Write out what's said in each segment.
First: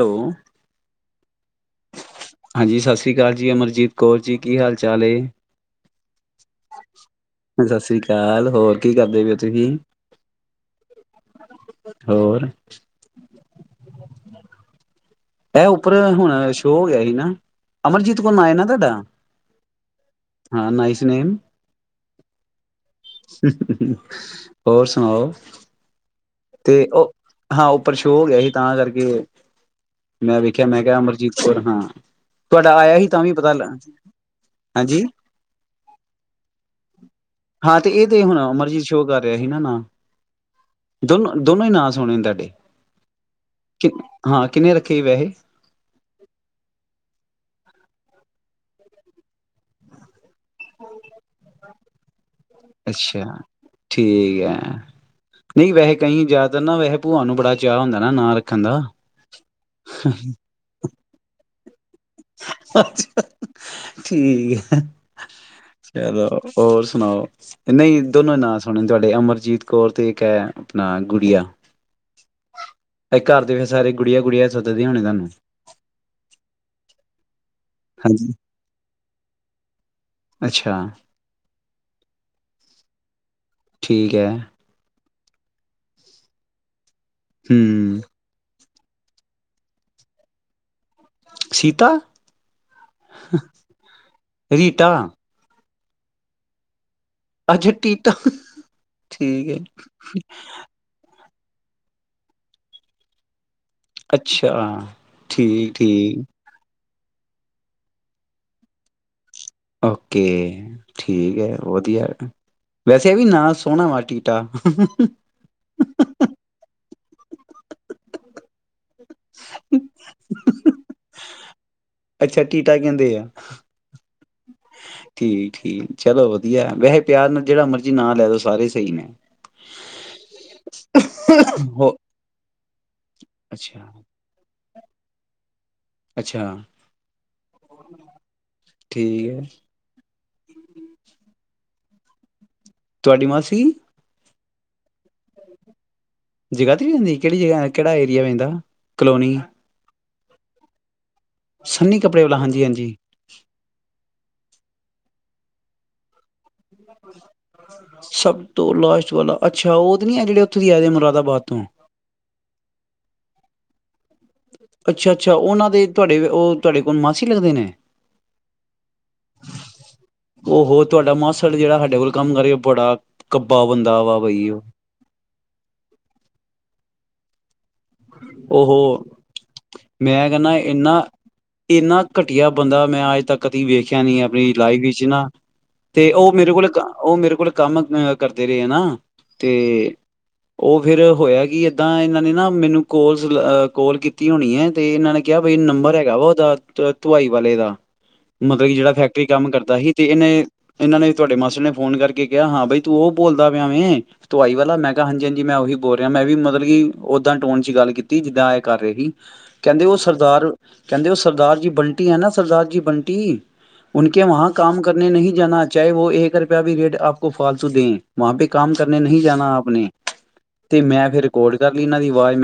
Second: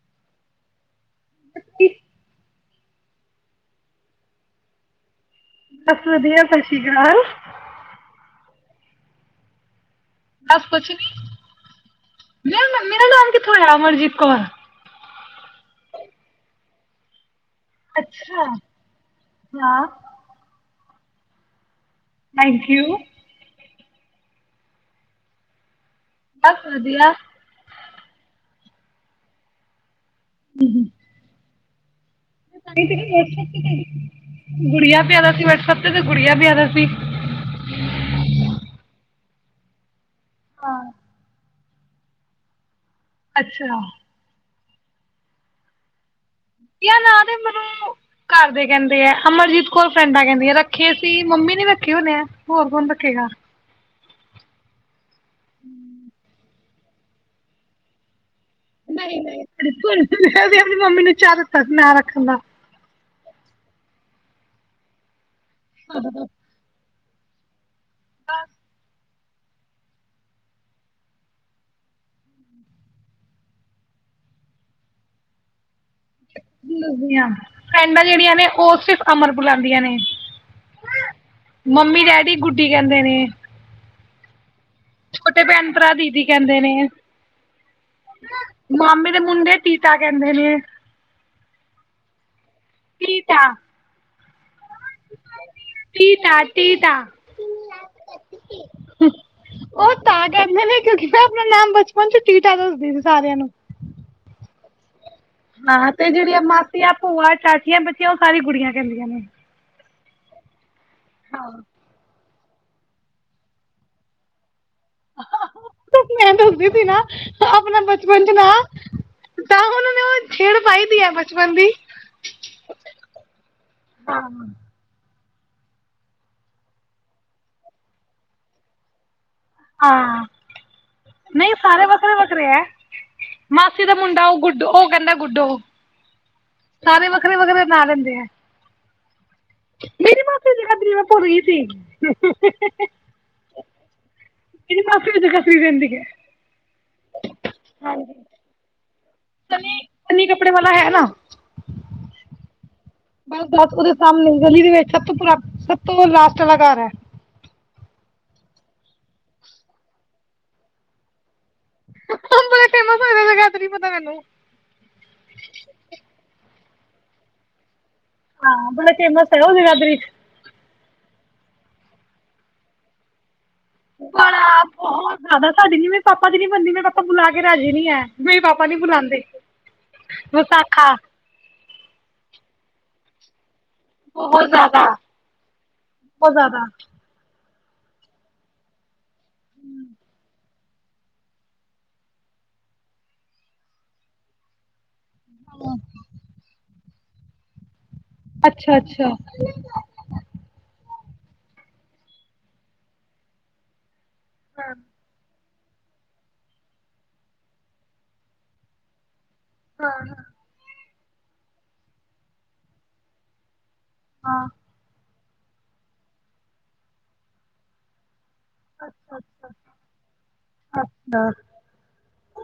Hello, [unintelligible] ਹਾਂਜੀ ਸਤਿ ਸ੍ਰੀ ਅਕਾਲ ਜੀ ਅਮਰਜੀਤ ਕੌਰ ਜੀ ਕੀ ਹਾਲ ਚਾਲ? ਅੱ [unintelligible] ਵਧੀਆ ਸਤਿ ਸ਼੍ਰੀ ਅਕਾਲ, ਸਤਿ ਸ੍ਰੀ ਅਕਾਲ ਹੋਰ ਕੀ ਕਰਦੇ ਤੇ ਤੁਸੀਂ, ਬਸ ਕੁਛ ਹੋਰ ਨੀ ਮ ਮੇਰਾ ਨਾਮ ਕਿੱਥੋਂ ਆਇਆ ਅਮਰਜੀਤ ਕੌਰ, ਇਹ ਉੱਪਰ ਹੁਣ ਸ਼ੋਅ ਹੋ ਗਿਆ ਸੀ ਨਾ, ਅਮਰਜੀਤ ਕੋ ਅੱਛਾ ਨਾਅ ਐ ਨਾ ਤੁਹਾਡਾ ਹਾਂ ਹਾਂ ਨ ਨੇਮ, ਥੈਂਕ ਯੂ, ਹੋਰ ਸੁਣਾਓ। ਬਸ ਤੇ ਉਹ ਵਧੀਆ। ਹਾਂ ਉੱਪਰ ਸ਼ੋਅ ਹੋ ਗਿਆ ਸੀ। ਤਾਂ ਕਰਕੇ ਉਹ, ਮੈਂ ਵੇਖਿਆ ਮੈਂ ਕਿਹਾ ਅਮਰਜੀਤ ਕੋਰ, ਹਾਂ, ਤੁਹਾਡਾ ਆਇਆ ਸੀ ਤਾਂ ਵੀ ਪਤਾ ਲ ਗੁੜੀਆਂ ਹਾਂਜੀ ਪਿਆਦਾ ਸੀ ਵੈਟਐਸਪ ਤੇ ਤੇ ਗੁੜੀਆ ਪਿਆਦਾ ਸੀ। ਪਿਆ ਸੀ, ਨਾ ਨਾ, ਹਾਂ। ਦੋਨੋਂ, ਦੋਨੋ ਹੀ ਨਾਂ ਸੁਣੇ ਤੁਹਾਡੇ, ਅੱਛਾ ਕਿ ਹਾਂ, ਕਿੰਨੇ ਰੱਖੇ ਬੈਹੇ ਨਾ ਦੇ ਮੈਨੂੰ ਘਰ ਦੇ ਕਹਿੰਦੇ ਆ ਅਮਰਜੀਤ ਕੌਰ ਫਰੈਂਡਾਂ ਕਹਿੰਦੇ। ਰੱਖੇ ਸੀ ਮੰਮੀ ਨੀ ਰੱ ਕਿਉਂ ਨਿਆ। ਅੱਛਾ ਠੀਕ ਹੈ ਨਹੀਂ ਵੈ ਕਹੀ ਜਾ ਨਾ ਵੈਹੇ ਭੂਆ ਨੂੰ ਬੜਾ ਚਾਅ ਹੁੰਦਾ ਨਾਲ ਨਹੀਂ ਨਹੀਂ ਆਪਣੀ ਮੰਮੀ ਨੂੰ ਚਾਅ ਮੈ ਅੱਛਾ ਠੀਕ ਹੈ। ਚਲ ਹੋਰ ਸੁਣਾਓ ਨਹੀਂ ਦੋਨੋ ਨਾਂ ਸੁਣੇ ਤੁਹਾਡੇ ਅਮਰ ਜੀਤ ਕੌਰ ਤੇ ਇੱਕ ਹੈ ਆਪਣਾ ਗੁੜੀਆ। ਇਹ ਘਰ ਦੇ ਫੇਰ ਸਾਰੇ ਗੁੜੀਆਂ ਗੁੜੀਆਂ ਸੱਦਦੇ ਹੋਣੇ ਤੁਹਾਨੂੰ। ਦੱਸਦੀ ਆਂ ਫੈਂਡਾਂ ਹਾਂਜੀ ਜਿਹੜੀਆਂ ਨੇ ਉਹ ਸਿਰਫ ਅਮਰ ਬੁਲਾਦੀਆਂ ਨੇ। ਅੱਛਾ। ਮੰਮੀ ਡੈਡੀ ਗੁੱਡੀ ਕਹਿੰਦੇ ਨੇ। ਠੀਕ ਹੈ, ਛੋਟੇ ਭੈਣ ਭਰਾ ਦੀਦੀ ਕਹਿੰਦੇ ਨੇ, ਹੂੰ ਮਾਮੇ ਦੇ ਮੁੰਡੇ ਤੀਤਾ ਕਹਿੰਦੇ ਨੇ, ਸੀਤਾ, ਤੀਤਾ ਰੀਟਾ, ਤੀਤਾ ਤੀਤਾ ਅੱਛਾ ਟੀਟਾ ਠੀਕ ਹੈ। ਉਹ ਤਾਂ ਕਹਿੰਦੇ ਨੇ ਕਿਉਂਕਿ ਆਪਣਾ ਨਾਮ ਬਚਪਨ ਚ ਟੀਟਾ ਦੱਸਦੀ ਸੀ ਸਾਰਿਆਂ ਨੂੰ ਅੱਛਾ ਠੀਕ ਹਾਂ ਤੇ ਜਿਹੜੀ ਠੀਕ ਆ ਮਾ ਸੀਆਂ ਭੂਆ ਚਾਚੀਆਂ ਬੱਚੀਆਂ ਉਹ ਸਾਰੀ ਗੁੜੀਆਂ ਕਹਿੰਦੀਆਂ ਨੇ। ਓਕੇ ਠੀਕ ਹੈ ਵਧੀਆ ਵੈਸੇ ਇਹ ਵੀ ਨਾ ਸੋਹਣਾ ਵਾ ਟੀਟਾ। ਮੈਂ ਦੱਸਦੀ ਸੀ ਨਾ ਆਪਣਾ ਬਚਪਨ ਚ ਨਾਂਅ ਤਾਂ ਉਹਨਾਂ ਨੇ ਉਹ ਛੇੜ ਪਾਈ ਦੀ ਹੈ ਬਚਪਨ ਦੀ ਅੱਛਾ ਟੀਟਾ ਕਹਿੰਦੇ ਆ ਠੀਕ ਠੀਕ ਚਲੋ ਵਧੀਆ ਵੈਸੇ ਪਿਆਰ ਨਾਲ ਜਿਹੜਾ ਮਰਜੀ ਨਾ ਲੈ ਦੋ ਸਾਰੇ ਸਹੀ ਨੇ। ਹਾਂ ਨਹੀਂ ਸਾਰੇ ਹੋ ਵੱਖਰੇ ਵੱਖਰੇ ਹੈ। ਮਾਸੀ ਅੱਛਾ ਦਾ ਮੁੰਡਾ ਉਹ ਗੁੱਡੂ ਗੁੱਡੋ ਉਹ ਕਹਿੰਦਾ ਗੁੱਡੋ ਅੱਛਾ ਸਾਰੇ ਵੱਖਰੇ ਵੱਖਰੇ ਨਾ ਲੈਂਦੇ ਆ। ਠੀ ਐ। ਮੇਰੀ ਮਾਸੀ ਜਗਾਦਰੀ ਮੈਂ ਭੁੱਰ ਗੀ ਸੀ। ਤੁਹਾਡੀ ਮਾਸੀ? ਮੇਰੀ ਮਾਸੀ ਵੀ ਜਗਾਦਰੀ ਰੈਂਦੀ ਐ। ਜਗਾਧਰੀ ਰਹਿੰਦੀ ਐ, ਕਿਹੜੀ ਜਗ੍ਹਾ ਆ ਕਿਹੜਾ ਏਰੀਆ ਪੈਂਦਾ, ਕਲੋਨੀ। ਸਨੀ ਸਨੀ ਕਪੜੇ ਵਾਲਾ ਹੈ ਨਾ। ਸੰਨੀ ਕੱਪੜੇ ਵਾਲਾ ਹਾਂਜੀ, ਹਾਂਜੀ। ਬਸ ਬਸ ਉਹਦੇ ਸਾਹਮਣੇ ਗਲੀ ਦੇ ਵਿੱਚ, ਸਭ ਤੋਂ ਪੂਰਾਨ, ਸਭ ਤੋਂ ਲਾਸਟ ਟ ਆਲਾ ਘਰ ਐ। ਸਭ ਤੋਂ ਲਾਸਟ ਵਾਲਾ, ਅੱਛਾ। ਉਹ ਤੇ ਨੀ ਐ, ਜਿਹੜੇ ਉੱਥੋਂ ਦੀ ਆਏਦੇ ਨੇ ਮੁਰਾਦਾਬਾਦ ਤੋਂ। ਓ ਬੜੇ ਫੇਮਸ ਹੋਏ ਦੇ ਜਗਾਦਰੀ ਪਤਾ ਮੈਨੂੰ। ਅੱਛਾ, ਅੱਛਾ। ਉਹਨਾਂ ਦੇ ਤੁਆਡੇ ਉਹ ਤੁਆਡੇ ਕੋਣ ਮਾਸੀ ਲੱਗਦੇ ਨੇ? ਹਾਂ ਬੜੇ ਫੇਮਸ ਐ ਓ ਜਗਾਧਰੀ। ਉਹ ਹੋ ਤੁਹਾਡਾ ਮਾਸੜ ਜਿਹੜਾ ਹਾਡੇ ਕੋਲ ਕੰਮ ਕਰੇ ਬੜਾ ਕੱਬਾ ਬੰਦਾ ਵਾ ਬਈ ਉਹ ਬੜਾ, ਬਹੁਤ ਜ਼ਿਆਦਾ। ਸਾਡੀ ਜਿਂਵੇ, ਪਾਪਾ ਦੀ ਨੀ ਬਣਦੀ, ਮੇਰੇ ਪਾਪਾ ਬੁਲਾ ਕੇ ਰਾਜੀ ਨੀ। ਓ ਹੋ, ਮੈਂ ਕੈਨਾਂ ਵਿਸਾਖਾ ਇੰਨਾ ਇੰਨਾ ਘਟੀਆ ਬੰਦਾ ਮੈਂ ਅਜ ਤੱਕ ਨੀ ਵੇਖਿਆ ਨੀ ਬਹੁਤ ਆਪਣੀ ਲਾਈਫ ਜ਼ਿਆਦਾ ਵਿੱਚ ਨਾ। ਤੇ ਉਹ ਬਹੁਤ ਮੇਰੇ ਜ਼ਿਆਦਾ ਕੋਲ ਕ ਅ ਉਹ ਮੇਰੇ ਕੋਲ ਕੰਮ ਅ ਕਰਦੇ ਰਹੇ ਆ ਨਾ। ਤੇ ਉਹ ਫੇਰ ਹੋਇਆ ਕਿ, ਏਦਾਂ ਇਹਨਾਂ ਨੇ ਨਾ ਮੈਨੂੰ ਕੋਲ ਜ਼ ਅ ਕੋਲ ਕੀਤੀ ਹੋਣੀ ਐ। ਤੇ ਇਹਨਾਂ ਨੇ ਕਿਆ ਵੀ ਨੰਬਰ ਹੈਗਾ ਵਾ ਓਦਾ ਧੁਅ ਧੁਆਈ ਵਾਲੇ ਦਾ। ਮਤਲਬ ਕਿ ਅੱਛਾ ਜਿਹੜਾ ਅੱਛਾ ਫੈਕਟਰੀ ਕੰਮ ਕਰਦਾ ਹੀ। ਤੇ ਇਨੇ, ਏਨਾਂ ਨੇ ਵੀ ਤੁਆਡੇ ਮਾਸੜ ਨੇ ਫੋਨ ਕਰਕੇ ਕਿਆ, ਹਾਂ ਬਈ, ਤੂੰ ਓਹ ਬੋਲਦਾ ਪਿਆ ਵੇਂ। ਧੁਵਾਈ ਹਾਂ ਵਾਲਾ, ਮੈਂ ਕਿਹਾ ਹਾਂਜੀ ਹਾਂਜੀ ਕਿ ਮੈਂ ਉਹੀ ਬੋਲ ਰਿਆਂ, ਮੈਂ ਵੀ ਮਤਲਬ ਕਿ ਓਦਾਂ ਟੋਨ ਚ ਚ ਗੱਲ ਕੀਤੀ, ਜਿੱਦਾਂ ਏਹ ਕਰ ਰੇ ਹੀ। ਕਹਿੰਦੇ ਹਾਂ ਉਹ ਸਰਦਾਰ ਕਹਿੰਦੇ, ਓਹ ਸਰਦਾਰ ਜੀ ਬੰਟੀ ਹੈ ਨਾ, ਸਰਦਾਰ ਜੀ ਬੰਟੀ ਉਨਕੇ ਹਾਂ ਵਹਾਂ ਕੰਮ ਕਰਨੇ ਨਹੀਂ ਜਾਨਾ, ਚਾਹੇ ਵੋ ਏਕ ਰੁਪੇਆ ਵੀ ਰੇਟ ਆਪ ਫਾਲਤੂ ਦੇਂ। ਵਹਾਂ ਪੇ ਕੰਮ ਕਰਨੇ ਨਹੀਂ ਜਾਨਾ ਆਪ ਨੇ, ਤੇ ਮੈਂ ਫਿਰ ਅੱਛਾ ਰਿਕੌਡ ਕਰਲੀ ਇਹਨਾਂ ਦੀ ਆਵਾਜ਼।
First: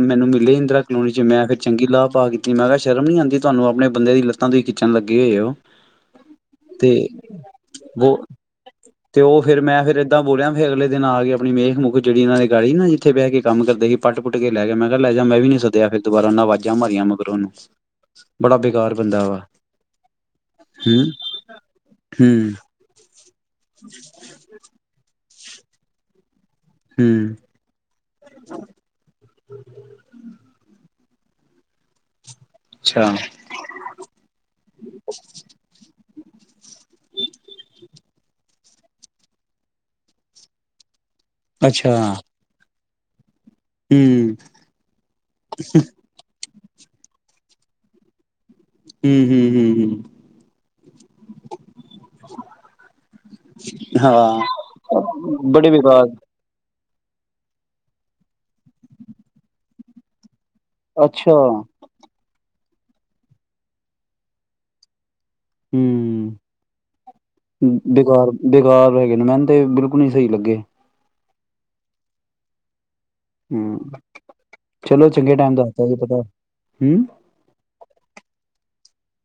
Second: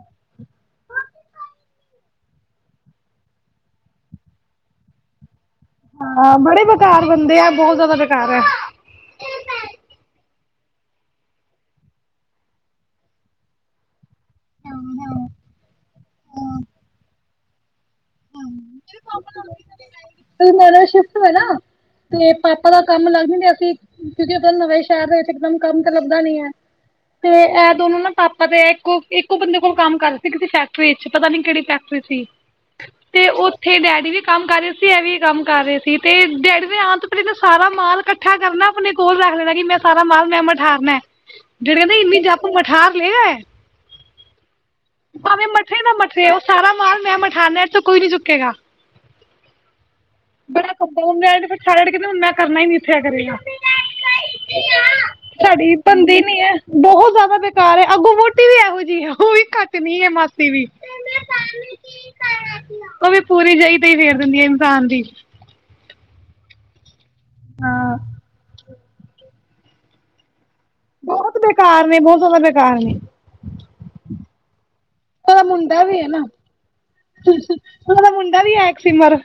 ਮੈਂ ਨੂੰ ਮਿਲੇ ਇੰਦਰਾ ਕਲੋਨੀ ਚ ਮੈਂ ਫਿਰ ਚੰਗੀ ਗਾਹ ਪਾਕੇ ਕੀ ਮੈਂ ਕਿਹਾ ਸ਼ਰਮ ਨਹੀਂ ਆਂਦੀ ਤੁਹਾਨੂੰ ਆਪਣੇ ਬੰਦੇ ਦੀ ਲੱਤਾਂ ਤੋਂ ਹੀ ਖਿੱਚਣ ਲੱਗੇ ਹੋਏ ਹੋ। ਹਾਂ, ਬੜੇ ਤੇ ਬੇਕਾਰ ਬੰਦੇ ਆ ਬਹੁਤ ਜ਼ਿਆਦਾ ਉਹ ਬੇਕਾਰ ਹੈ। ਤੇ ਉਹ ਫਿਰ ਮੈਂ ਫਿਰ ਏਦਾਂ ਤਾਂ ਬੋਲ ਰਿਹਾ ਫੇਰ ਅਗਲੇ ਦਿਨ ਆ ਕੇ ਆਪਣੀ ਮੇਖ ਮੁੁਖ ਜਿਹੜੀ ਇਹਨਾਂ ਨੇ ਗਾਲੀ ਨਾ ਜਿੱਥੇ ਬਹਿ ਕੇ ਕੰਮ ਕਰਦੇ ਸੀ। ਪੱਟ ਪੁੱਟ ਕੇ ਲੈ ਗਿਆ ਮੈਂ ਕਿਹਾ ਲੈ ਜਾ ਮੈਂ ਵੀ ਨੀ ਸਦਿਆ ਫਿਰ ਦੁਬਾਰਾ ਉਹਨਾਂ ਆਵਾਜ਼ਾਂ ਮਾਰੀਆਂ ਮਗਰ ਉਹਨੂੰ [unintelligible] ਬੰਦਾ ਵਾ ਆਪਾਂ ਹੂੰ ਸ਼ਿਫਟ ਹੋ ਨਾ ਤੇ ਹੂੰ ਪਾਪਾ ਦਾ ਕੰਮ ਲੱਗ ਜਾਣਗੇ। ਅਸੀਂ ਤੁਜੇ ਦ ਨਵੇਂ ਸ਼ਹਿਰ ਚ ਇਕਦਮ ਕੰਮ ਤੇ ਲੱਦਾ ਨੀ ਹੈ। ਹੂੰ ਤੇ ਇਹ ਦੋਨੋ ਨਾ ਪਾਪਾ ਤੇ ਇੱਕੋ ਇੱਕੋ ਬੰਦੇ ਕੋਲ ਕੰਮ ਕਰਦੇ ਸੀ ਕਿਤੇ ਫੈਕਟਰੀ ਪਤਾ ਨੀ ਕਿਹੜੀ ਫੈਕਟਰੀ ਸੀ। ਅੱਛਾ। ਤੇ ਉੱਥੇ ਡੈਡੀ ਵੀ ਕੰਮ ਕਰ ਰਹੇ ਸੀ, ਇਹ ਵੀ ਕੰਮ ਕਰ ਰਹੇ ਸੀ। ਤੇ ਡੇਢ ਵਜੇ ਆਉਣ ਤੋਂ ਪਹਿਲਾਂ ਤਾਂ ਸਾਰਾ ਮਾਲ ਇਕੱਠਾ ਕਰਨਾ ਆਪਣੇ ਕੋਲ ਰੱਖ ਲੈਣਾ ਕਿ ਮੈਂ ਸਾਰਾ ਮਾਲ ਮੈਂ ਮਠਾਰਨਾ। ਜਿਹੜੇ ਅੱਛਾ ਕਹਿੰਦੇ ਇੰਨੀ ਜਪ ਮ ਠਾਕ ਲੈ ਆਏ। ਹੂੰ। ਭਾਵੇਂ ਮਠੇ ਨਾ ਮਠੇ ਉਹ ਸਾਰਾ ਮਾਲ ਮੈਂ ਮਠਾਨਿਆ ਇਹਦੇ ਚੋਂ ਕੋਈ ਨੀ ਚੁੱਕੇਗਾ। ਹੂੰ- ਹੂੰ, ਹੂੰ-ਹੂੰ। ਬੜਾ ਕਿਆ ਕਰੇਗਾ ਹਾਂ ਬੜੇ ਸਾਡੀ ਬੇਕਾਰ ਬਣਦੀ ਨੀ ਹੈ। ਬਹੁਤ ਜ਼ਿਆਦਾ ਬੇਕਾਰ ਹੈ, ਅੱਗੋਂ ਮੋਟੀ ਵੀ ਇਹੋ ਜਿਹੀ ਹੈ, ਉਹ ਵੀ ਘੱਟ ਨੀ ਹੈ ਮਸ ਅੱਛਾ। ਉਹ ਵੀ ਪੂਰੀ ਜਹੀ ਤੇ ਹੀ ਫੇਰ ਦਿੰਦੀ ਆ ਇਨਸਾਨ ਦੀ ਹੂੰ। ਹਾਂ ਬੇਕਾਰ ਬੇ ਬੇਕਾਰ ਹੈਗੇ ਨੇ ਮੈਨੂੰ ਤੇ ਬਿਲਕੁਲ ਨੀ ਸਹੀ ਲੱਗੇ। ਬਹੁਤ ਬੇਕਾਰ ਨੇ, ਬਹੁਤ ਜ਼ਿਆਦਾ ਬੇਕਾਰ ਨੇ ਹੂੰ, ਚਲੋ ਚੰਗੇ ਉਹਦਾ ਟਾਈਮ ਦਾ ਮੁੰਡਾ ਕੀ ਜੀ ਵੀ ਹੈ ਪਤਾ ਨਾ ਹੂੰ। ਉਹਦਾ ਮੁੰਡਾ ਵੀ ਹੈ ਇੱਕ ਸਿਮਰ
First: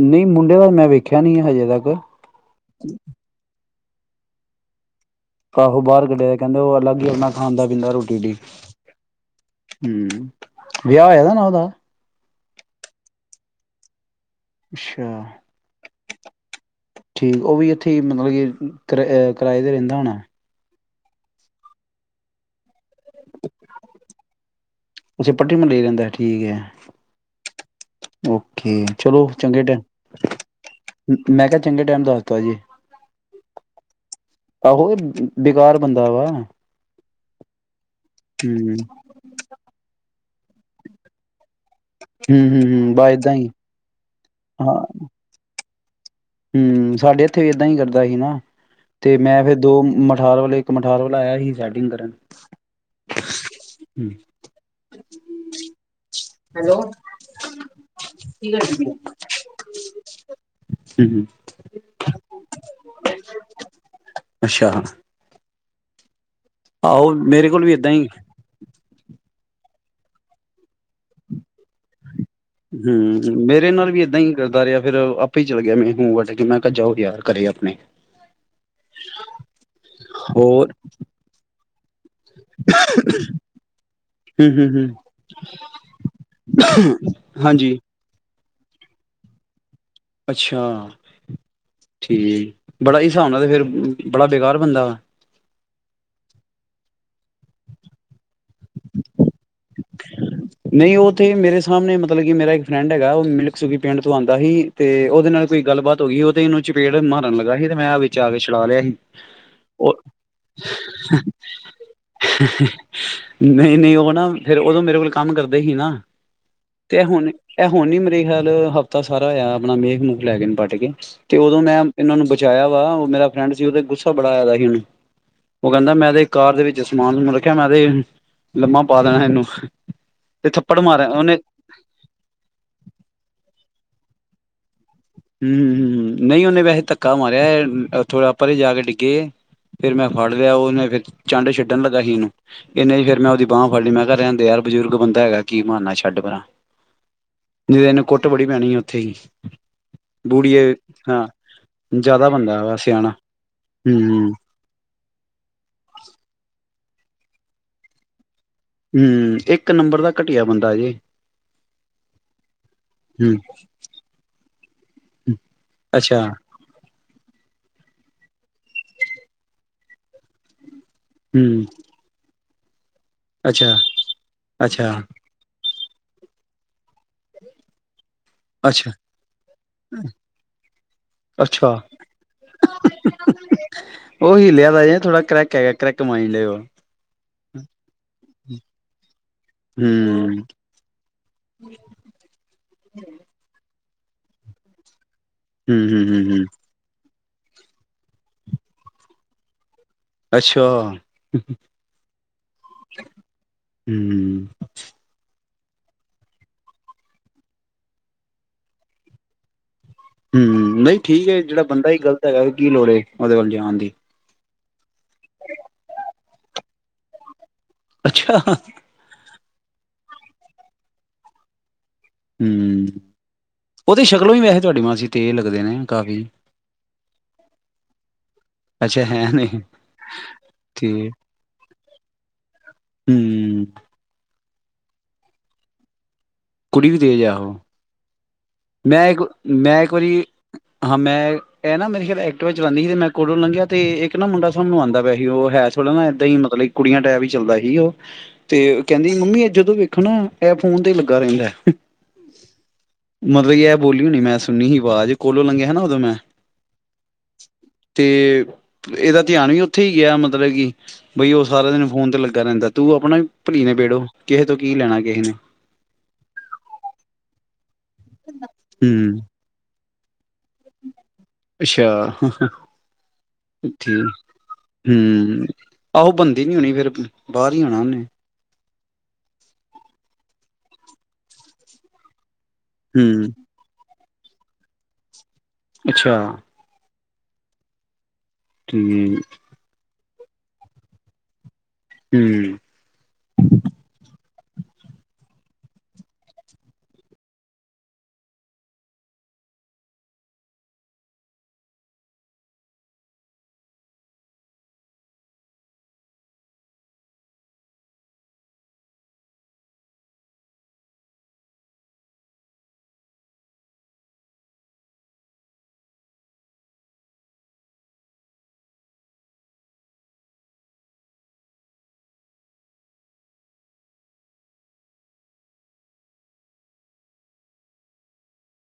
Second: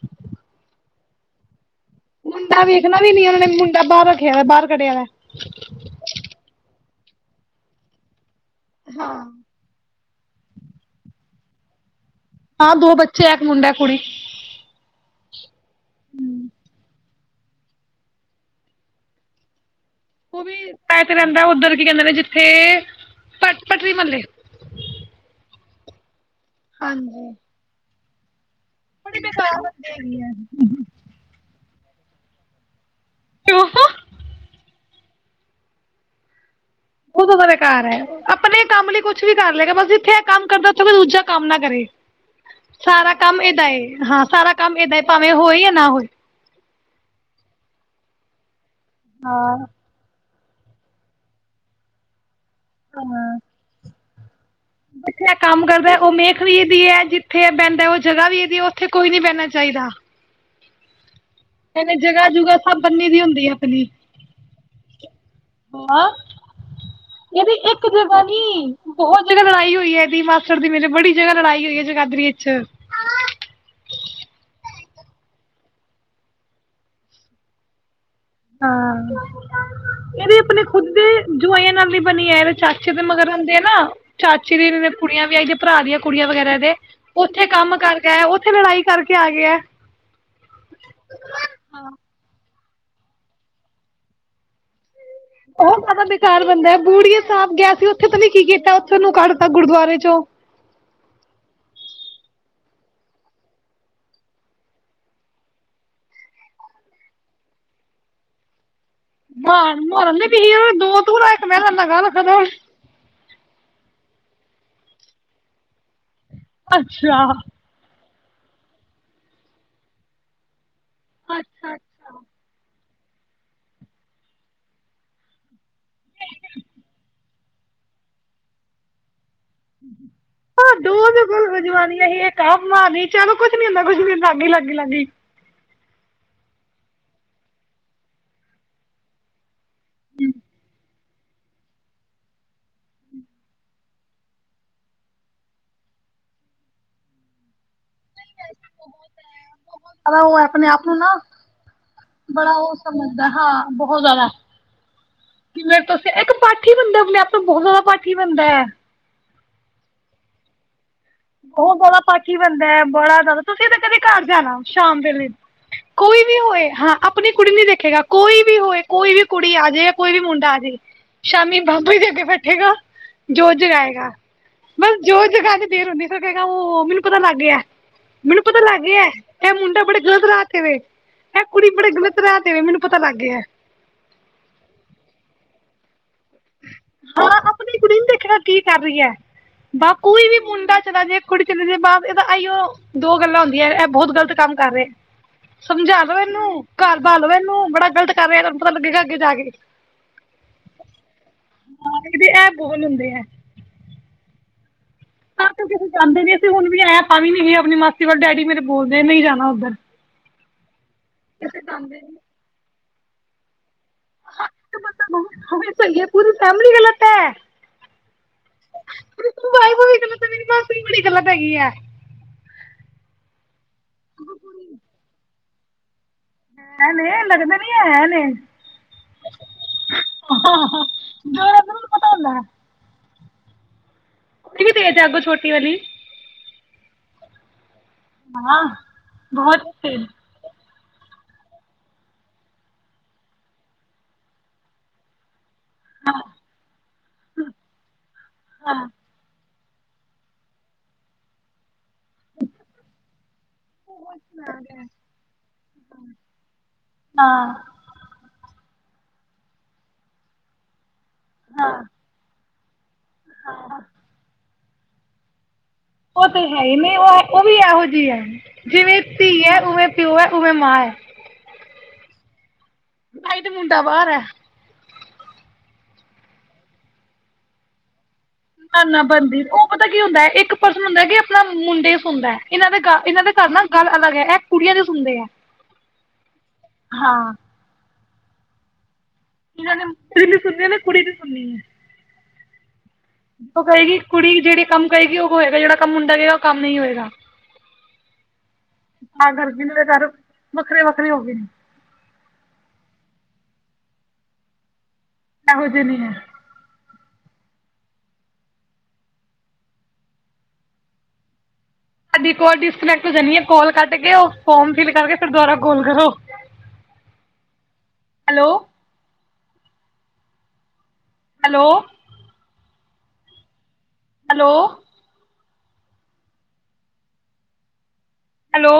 ਨਹੀਂ ਮੁੰਡੇ ਦਾ ਮੈਂ ਵੇਖਿਆ ਨੀ ਹਜੇ ਤੱਕ ਮੁੰਡਾ ਵੇਖਣਾ ਵੀ ਨੀ ਉਹਨਾਂ ਨੇ ਮੁੰ ਤਾ ਬਾਹਰ ਰੱਖਿਆ ਵੇ ਬਾਹਰ ਕੱਢਿਆ ਪਿਆ ਹੈ। ਆਹੋ ਬਾਹਰ ਕੱਢਿਆ ਕਹਿੰਦੇ ਉਹ ਅਲੱਗ, ਨਾ ਖਾਂਦਾ ਪੀਦਾ ਰੋਟੀ ਵੀ, ਹਾਂ, ਹੂੰ ਵਿਆਹ ਹੋਇਆ ਨਾ ਉਹਦਾ ਹਾਂ ਦੋ ਬੱਚੇ ਆ ਇੱਕ ਮੁੰਡਾ, ਇਕ ਕੁੜੀ। ਅੱਛਾ, ਹੂੰ, ਠੀਕ ਉਹ ਵੀ ਇਥੇ ਹੀ ਮਤਲਬ ਕਿ ਕਰਾਏ ਤੇ ਰਹਿੰਦੇ। ਉਹ ਵੀ, ਤੇ ਰਹਿੰਦਾ ਉੱਧਰ ਕੀ ਕਹਿੰਦੇ ਨੇ ਜਿੱਥੇ ਪ ਪਟਰੀ ਮਹੱਲੇ, ਅੱਛਾ ਏ ਪਟਰੀ ਮਹੱਲੇ ਹੀ ਰਹਿੰਦਾ। ਠੀਕ ਹੈ। ਹਾਂਜੀ ਔ, ਕੇ ਬੜੀ ਚਲੋ, ਬੇਕਾਰ ਚੰਗੇ ਤੇ ਬੰਦੇ ਹੈਗੇ ਆ। ਮੈਂ ਕਿਹਾ। ਚੰਗੇ ਟਾਈਮ ਦੱਸਤਾ ਜੀ, ਕਿਉਂ ਬਹੁਤ ਉਹ ਬੇਕਾਰ ਬੰਦਾ ਵਾ ਉਦੋ ਸਾਡੇ ਘਰ ਆਇਆ। ਆਪਣੇ ਹਮ ਕੰਮ ਲਈ ਕੁੱਛ ਵੀ ਕਰ ਲਏਗਾ, ਬਸ ਜਿਥੇ ਕੰਮ ਕਰਦਾ ਉਥੇ ਕੋਈ ਦੁਜਾ ਕੰਮ ਨਾ ਕਰੇ, ਹਮ ਹਮ ਹਮ ਬਸ ਸਾਰਾ ਕੰਮ ਹੀ ਏਦਾਂ ਏ ਹਾਂ ਸਾਰਾ ਕੰਮ ਏਦਾਂ ਏ ਭਾਵੇਂ ਹੋਏ ਜਾ ਨਾ ਹੋਏ, ਹੂੰ, ਸਾਡੇ ਇੱਥੇ ਵੀ ਏਦਾਂ ਹੀ ਕਰਦਾ ਸੀ ਨਾ, ਤੇ ਮੈਂ ਫੇਰ ਹਾਂ ਦੋ ਮ ਮਠਾਰ ਵਾਲੇ ਇੱਕ ਮਠਾਰ ਵਾਲਾ ਆਇਆ ਸੀ ਸੈਟਿੰਗ ਕਰਨ, ਹਾਂ, ਹੂੰ, ਜਿੱਥੇ ਏ ਕੰਮ ਕਰਦਾ ਉਹ ਮੇਖ ਵੀ ਇਹਦੀ ਹੈ, ਜਿੱਥੇ ਏ ਬਹਿੰਦਾ ਉਹ ਜਗ੍ਹਾ ਵੀ ਇਹਦੀ ਹੈ, ਉੱਥੇ ਕੋਈ ਨੀ ਬਹਿਣਾ ਚਾਹੀਦਾ। ਹੂੰ-ਹੂੰ, ਕਹਿੰਦੇ ਜਗ੍ਹਾ ਜੁਗਾ ਸਭ ਬੰਨੀ ਦੀ ਹੁੰਦੀ ਦੀ ਆਪਣੀ। ਅੱਛਾ ਆ, ਆਹੋ ਮੇਰੇ ਇਹਦੀ ਕੋਲ ਵੀ ਇੱਕ ਏਦਾਂ ਹੀ ਜਗ੍ਹਾ ਨੀ ਬਹੁਤ ਕੇ ਲੜਾਈ ਹੋਈ ਐ ਇਹਦੀ ਮਾਸੜ ਦੀ ਮੇਰੇ ਬੜੀ ਜਗ੍ਹਾ ਲੜਾਈ ਹੋ ਹੈ ਜਗਾਦਰੀ ਵਿਚ, ਹੂੰ, ਮੇਰੇ ਨਾਲ ਵੀ ਏਦਾਂ ਹੀ ਕਰਦਾ ਰਿਹਾ। ਫੇਰ ਆਪੇ ਹੀ ਚਲੇ ਗਿਆ, ਮੈਂ ਮੂੰਹ ਵੱਟ ਕੇ ਮੈਂ ਕਿਹਾ ਜਾਓ, ਯਾਰ ਘਰੇ ਆਪਣੇ ਹਾਂ ਇਹਦੇ ਆਪਣੇ ਹੋਰ ਖੁੱਦ ਦੇ ਜਵਾਈਆਂ ਨਾਲ ਬਣੀ ਆ ਇਹਦੇ ਚਾਚੇ ਦੇ ਮਗਰ ਹੁੰਦੇ ਆ ਨਾ ਹੂੰ ਚਾਚੇ ਹੂੰ ਹੂੰ ਦੀ ਕੁੜੀਆਂ ਵੀ ਆਈਆਂ ਭਰਾ ਦੀਆਂ ਕੁੜੀਆਂ ਵਗੈਰਾ ਦੇ ਉੱਥੇ ਕੰਮ ਹਾਂਜੀ ਕਰਕੇ ਥੇ ਲੜਾਈ ਕਰਕੇ ਆ ਗਿਆ ਹੈ। ਅੱਛਾ ਠੀਕ, ਬੜਾ ਹਿਸਾਬ ਨਾਲ ਤੇ ਫੇਰ ਬੜਾ ਬੇਕਾਰ ਬੰਦਾ ਵਾ, ਉਹ ਜ਼ਿਆਦਾ ਬੇਕਾਰ ਬੰਦਾ ਹੈ, ਬੂੜੀਆ ਸਾਹਿਬ ਗਿਆ ਸੀ ਉੱਥੇ ਪਤਾਂ ਨੀ ਕੀ ਕੀਤਾ, ਉੱਥੇ ਕੱਢਤਾ ਗੁਰਦੁਆਰਾ ਨਹੀਂ ਉਹ ਤੇ ਮੇਰੇ ਸਾਹਮਣੇ ਮਤਲਬ ਕਿ ਮੇਰਾ ਫਰੈਂਡ ਹੈਗਾ, ਉਹ ਮਿਲਕ ਸੁਫੀ ਪਿੰਡ ਤੋਂ ਆਉਂਦਾ ਸੀ, ਤੇ ਉਹਦੇ ਨਾਲ ਕੋਈ ਗੱਲਬਾਤ ਹੋ ਗਈ, ਉਹ ਤੇ ਇਹਨੂੰ ਚਪੇੜ ਮਾਰਨ ਲੱਗਾ ਸੀ ਤੇ ਮੈਂ ਵਿੱਚ ਆ ਕੇ ਛਡਾ ਲਿਆ ਸੀ। ਉਹ ਮਾਰਨ ਦੀ [unintelligible] ਫੇਰ ਉਦੋਂ ਮੇਰੇ ਕੋਲ ਕੰਮ ਕਰਦੇ ਸੀ ਨਾ, ਤੇ ਹੁਣ ਅੱਛਾ ਇਹ ਹੁਣ ਈ ਮੇਰੇ, ਫਿਲਹਾਲ ਹਫ਼ਤਾ ਸਾਰਾ ਹੋਇਆ ਆਪਣਾ ਮੇਖ ਮੂਖ ਲੈ ਕੇ ਪੱਟ ਕੇ, ਤੇ ਉਦੋਂ ਮੈਂ ਇਹਨਾਂ ਨੂੰ ਬਚਾਇਆ ਵਾ, ਮੇਰਾ ਫਰੈਂਡ ਸੀ, ਉਤੇ ਗੁੱਸਾ ਬੜਾ ਹੈਗਾ ਸੀ ਉਹਨੂੰ ਉਹ ਕਹਿੰਦਾ ਮੈਂ ਦੇ ਕਾਰ ਦੇ ਵਿੱਚ ਸਮਾਨ ਨੂੰ ਖਿਆ ਮੈਂ ਤੇ ਲੰਮਾ ਪਾ ਦੇਣਾ ਇਹਨੂੰ ਤੇ ਹਾਂ, ਥੱਪੜ ਦੋ ਮਾਰਿਆ ਦੇ ਉਹਨੇ ਜਵਾਨ ਸੀ, ਕਦੀ ਚਲੋ ਕੁਛ ਨੀ ਹੁੰਦਾ ਕੁੱਝ ਨੀ ਲਾਗੀ, ਲਾਗੀ, ਲੱਗੀ। ਹੂੰ-ਹੂੰ, ਨਹੀਂ ਉਹਨੇ ਵੈਸੇ ਧੱਕਾ ਮਾਰਿਆ ਥੋੜਾ ਪਰੇ ਜਾ ਕੇ ਡਿੱਗੇ, ਫਿਰ ਮੈਂ ਫੜ ਲਿਆ ਉਹਨੇ ਫੇਰ, ਚੰਡ ਛੱਡਣ ਲੱਗਾ ਸੀ, ਇਹਨੂੰ ਇਹਨੇ ਫੇਰ ਮੈਂ ਉਹਦੀ ਬਾਂਹ ਫੜਨੀ ਮੈਂ ਕਿਹਾ ਰਹਿੰਦੇ ਯਾਰ ਬਜ਼ੁਰਗ ਬੰਦਾ ਹੈਗਾ, ਕੀ ਮਾਰਨਾ ਛੱਡ ਪਰਾ ਨਹੀਂ ਤਾਂ ਇਹਨੂੰ ਕੁੱਟ ਬੜੀ ਪੈਣੀ ਉੱਥੇ ਹੀ। ਬਹੁਤ ਜ਼ਿਆਦਾ ਉਹ ਹੈ, ਆਪਣੇ ਬੂੜੀਏ ਆਪ ਨੂੰ ਨਾ ਹਾਂ ਜ਼ਿਆਦਾ ਬੜਾ ਬੰਦਾ ਉਹ ਵਾ ਸਿਆਣਾ ਸਮਝਦਾ ਹਾਂ ਬਹੁਤ ਹੂੰ ਜ਼ਿਆਦਾ। ਕਿਵੇਂ ਤੁਸੀਂ ਇੱਕ ਬੰਦਾ ਆਪਨੇ ਬਹੁਤ ਜਿਆਦਾ ਪਾਠੀ ਬੰਦਾ ਹੈ ਹੂੰ, ਇੱਕ ਇੱਕ ਨੰਬਰ ਦਾ ਘਟੀਆ ਬੰਦਾ ਜੇ, ਉਹ ਬੜਾ ਪਾਠੀ ਬੰਦਾ ਹੈ, ਬੜਾ ਹੂੰ, ਜ਼ਿਆਦਾ ਤੁਸੀਂ ਕਦੇ ਘਰ ਜਾਣਾ, ਸ਼ਾਮ ਦੇ ਅੱਛਾ ਕੋਈ ਵੀ ਹੋਏ ਹਾਂ। ਆਪਣੀ ਕੁੜੀ ਨੀ ਦੇਖੇਗਾ ਕੋਈ ਵੀ ਹੋਏ ਕੋਈ ਵੀ ਕੁੜੀ ਆ ਜਾ ਕੋਈ ਵੀ ਮੁੰਡਾ ਆ ਜੇ। ਸ਼ਾਮੀ ਹੂੰ, ਬਾਬੂ ਦੇ ਅੱਗੇ ਬੈਠੇ ਗਾ [unintelligible] ਜੋਤ ਅੱਛਾ, ਜਗਾਏਗਾ ਅੱਛਾ, ਬਸ ਜੋਤ ਜਗਾਕੇ ਫਿਰ ਔਦੇ, ਉਹ ਮੈਨੂੰ ਪਤਾ ਲੱਗ ਗਿਆ। ਮੈਨੂੰ ਪਤਾ ਲੱਗ ਅੱਛਾ, ਗਿਆ, ਇਹ ਮੁੰਡਾ ਬੜੇ ਗ਼ਲਤ ਰਾਹ ਤੇ ਵੇ ਇਹ ਕੁੜੀ ਅੱਛਾ ਬੜੇ ਗ਼ਲਤ ਰਾਹ ਤੇ ਵੇ ਮੈਨੂੰ ਪਤਾ ਲੱਗ ਗਿਆ। ਉਹ ਹੀਲਿਆ ਦਾ ਜੇ ਥੋੜਾ ਕਰੈਕ ਹੈਗਾ ਕਰੈਕ ਮਾਈਂਡ ਏ ਉਹ ਹਾਂ ਆਪਣੀ ਕੁੜੀ ਨੀ ਦੇਖਣਾ ਕੀ ਕਰ ਰਹੀ ਹੈ। ਬਾ ਕੋਈ ਵੀ ਹੂੰ, ਮੁੰਡਾ ਚਲਾ ਜੇ ਕੁੜੀ ਚਲੀ ਜੇ ਇਹ ਤਾਂ ਇਈਓ ਦੋ ਗੱਲਾਂ ਹੁੰਦੀਆਂ ਐ। ਬਹੁਤ ਗ਼ਲਤ ਕੰਮ ਕਰ ਰਹੇ ਹੂੰ, ਸਮਝਾ ਹੂੰ, ਲੋੋ ਹੂੰ, ਹੂੰ ਇਹਨੂੰ ਘਰ ਸਮਝਾ ਲਓ ਇਹਨੂੰ ਬੜਾ ਗ਼ਲਤ ਕਰ ਰਿਹਾ ਤੁਹਾਨੂੰ ਪਤਾ ਲਗੇਗਾ ਅੱਗੇ ਜਾ ਕੇ ਅੱਛਾ ਹ [unintelligible] ਇਹਦੇ ਐ ਬੋਲ ਹੁੰਦੇ ਹੈ ਹੂੰ, ਤਾਂ ਕਰਕੇ ਅਸੀਂ ਜਾਂਦੇ ਨੀ ਅਸੀਂ ਹੁਣ ਵੀ ਆਇਆ ਤਾਂ ਵੀ ਨਹੀਂ ਗਏ ਆਪਣੀ ਮਾਸੀ ਵੱਲ ਡੈਡੀ ਮੇਰੇ ਬੋਲਦੇ ਨਹੀਂ ਜਾਣਾ ਉੱਧਰ ਹਮ ਨਹੀਂ ਠੀਕ ਹੈ ਜਿਹੜਾ ਬੰਦਾ ਹੀ ਗਲਤ ਹੈਗਾ ਹੈ ਕੀ ਲੋੜੇ ਐ ਉਹਦੇ ਵੱਲ ਜੀ ਹਾਂਜੀ ਹਾਂ ਹਾਂ ਪਰ ਸਹੀ ਹੈ [unintelligible] ਪੂਰੀ ਫੈਮਿਲੀ ਗਲਤ ਕੁੱਤਾ [unintelligible] ਅੱਛਾ ਬਾਈ [unintelligible] ਮੇਰੀ ਮਾਸੀ ਵੀ ਬੜੀ ਗਲਤ ਹੈਗੀ ਐ ਹਮ ਉਹ ਤੇ ਸ਼ਕਲੋਂ ਵੀ ਵੈਸੇ ਤੁਹਾਡੀ ਮਾਸੀ ਤੇਜ ਲੱਗ ਦੇ ਨੇ ਕਾਫ਼ੀ ਹੈ ਨੇ ਲੱਗਦਾ ਨੀ ਹੈ ਨੇ ਅੱਛਾ ਹੈ ਨੇ ਹਾਂ ਹਾਂ ਤੇ ਜੋ ਰੱਬ ਨੂੰ ਵੀ ਪਤਾ ਹੁੰਦਾ ਹੈ ਹਮ ਕੁੜੀ ਵੀ ਤੇ ਹੈ ਜਾਗੋ ਛੋਟੀ ਵਾਲੀ ਕੁੜੀ ਵੀ ਤੇਜ਼ ਆ ਉਹ ਹਾਂ ਮੈਂ ਇੱਕ ਬਹੁਤ ਮੈਂ ਇੱਕ ਤੇਜ ਵਾਰੀ ਹਾਂ ਮੈਂ ਇਹ ਨਾ ਮੇਰੀ ਖਿਆਲ ਐਕਟੀਵਾ ਚਲਾਉਂਦੀ ਸੀ ਮੈਂ ਕੋਲੋਂ ਲੰਘਿਆ ਤੇ ਇੱਕ ਨਾ ਮੁੰਡਾ ਸਾਮਣੋ ਆਉਂਦਾ ਪਿਆ ਸੀ ਉਹ ਹੈ ਥੋੜ੍ਹਾ ਨਾ ਹਾਂ ਏਦਾਂ ਹੀ ਮਤਲਬ ਕੁੜੀਆਂ ਟਾਇਪ ਹੀ ਚੱਲਦਾ ਸੀ ਉਹ ਤੇ ਹਾਂ ਕਹਿੰਦੀ ਮੰਮੀ ਜਦੋਂ ਵੇਖੋ ਨਾ ਐ ਫੋਨ ਤੇਹੀ ਲੱਗਾ ਰਹਿੰਦਾ ਮਤਲਬ ਕੀ ਐ ਬੋਲੀ ਹੁਣੀ ਮੈਂ ਸੁਣੀ ਸੀ ਆਵਾਜ਼ ਕੋਲੋਂ ਲੰਘਿਆ ਨਾ ਉਦੋਂ ਮੈਂ ਹਾਂ ਤੇ ਇਹਦਾ ਧਿਆਨ ਵੀ ਉੱਥੇ ਹੀ ਗਿਆ ਮਤਲਬ ਕੀ ਬਈ ਉਹ ਸਾਰਾ ਹਾਂ ਦਿਨ ਫੋਨ ਤੇ ਲੱਗਾ ਰਹਿੰਦਾ ਤੂੰ ਆਪਣਾ ਭਲੀ ਨੇ ਹਾਂ। ਬੇੜੋ ਕਿਹੇ ਤੋਂ ਕੀ ਲੈਣਾ ਕਿਹੇ ਨੇ ਉਹ ਤੇ ਹੈ ਹੀ ਨਹੀਂ ਉਹ ਉਹ ਵੀ ਇਹੋ [unintelligible] ਜਿਵੇਂ ਹੂੰ ਧੀ ਹੈ ਉਵੇਂ ਪਿਉ ਹੈ ਉਵੇਂ ਮਾਂ ਹੈ ਅੱਛਾ ਹ ਹ ਬਾਈ [unintelligible] ਤੇ ਮੁੰਡਾ ਬਾਹਰ ਹੈ ਹਮ ਆਹੋ ਬੰਦੀ ਨੀ ਹੋਣੀ ਫੇਰ ਬਾਹਰ ਹੀ ਆਉਣਾ ਉਹਨੇ ਨਾ ਨਾ ਬਣਦੀ ਉਹ ਪਤਾ ਕੀ ਹੁੰਦਾ ਇੱਕ ਪਰਸਨ ਹੁੰਦਾ ਕਿ ਆਪਣਾ ਮੁੰਡੇ ਸੁੰਦਾ ਇਹਨਾਂ ਦੇ ਗ ਇਹਨਾਂ ਹੂੰ ਦੇ ਘ ਨਾਲ ਗੱਲ ਇਹ ਕੁੜੀਆਂ ਦੀ ਸੁਣਦੇ ਏ। ਅੱਛਾ, ਹਾਂ, ਠੀਕ, ਨੇ ਮੁ ਵੀ ਸੁਣਨੀ ਹੈ, ਨਾ ਕੁੜੀ ਵੀ ਸੁਣਨੀ ਹੈ। ਹੂੰ ਉਹ ਕਹੇਗੀ ਕੁੜੀ ਜਿਹੜੀ ਕੰਮ ਕਰੇਗੀ ਉਹ ਹੋਏਗਾ, ਜਿਹੜਾ ਕੰਮ ਮੁੰਡਾਗਾ, ਉਹ ਕੰਮ ਨਹੀਂ ਹੋਏਗਾ ਤਾ ਕਰਕੇ ਘਰ ਵੱਖਰੇ-ਵੱਖਰੇ ਹੋ ਗਏ ਨੇ। ਇਹੋ ਜਿਹੇ ਜੇ ਨਹੀ ਹੈ। ਸਾਡੀ ਕੋਲ ਡਿਸਕਨੈਕਟ ਹੋ ਜਾਣੀ ਹੈ, ਕਾਲ ਕੱਢ ਕੇ ਉਹ ਫੋਰਮ ਫਿਲ ਕਰਕੇ ਫਿਰ ਦੁਬਾਰਾ ਕਾਲ ਕਰੋ। Hello, hello, hello,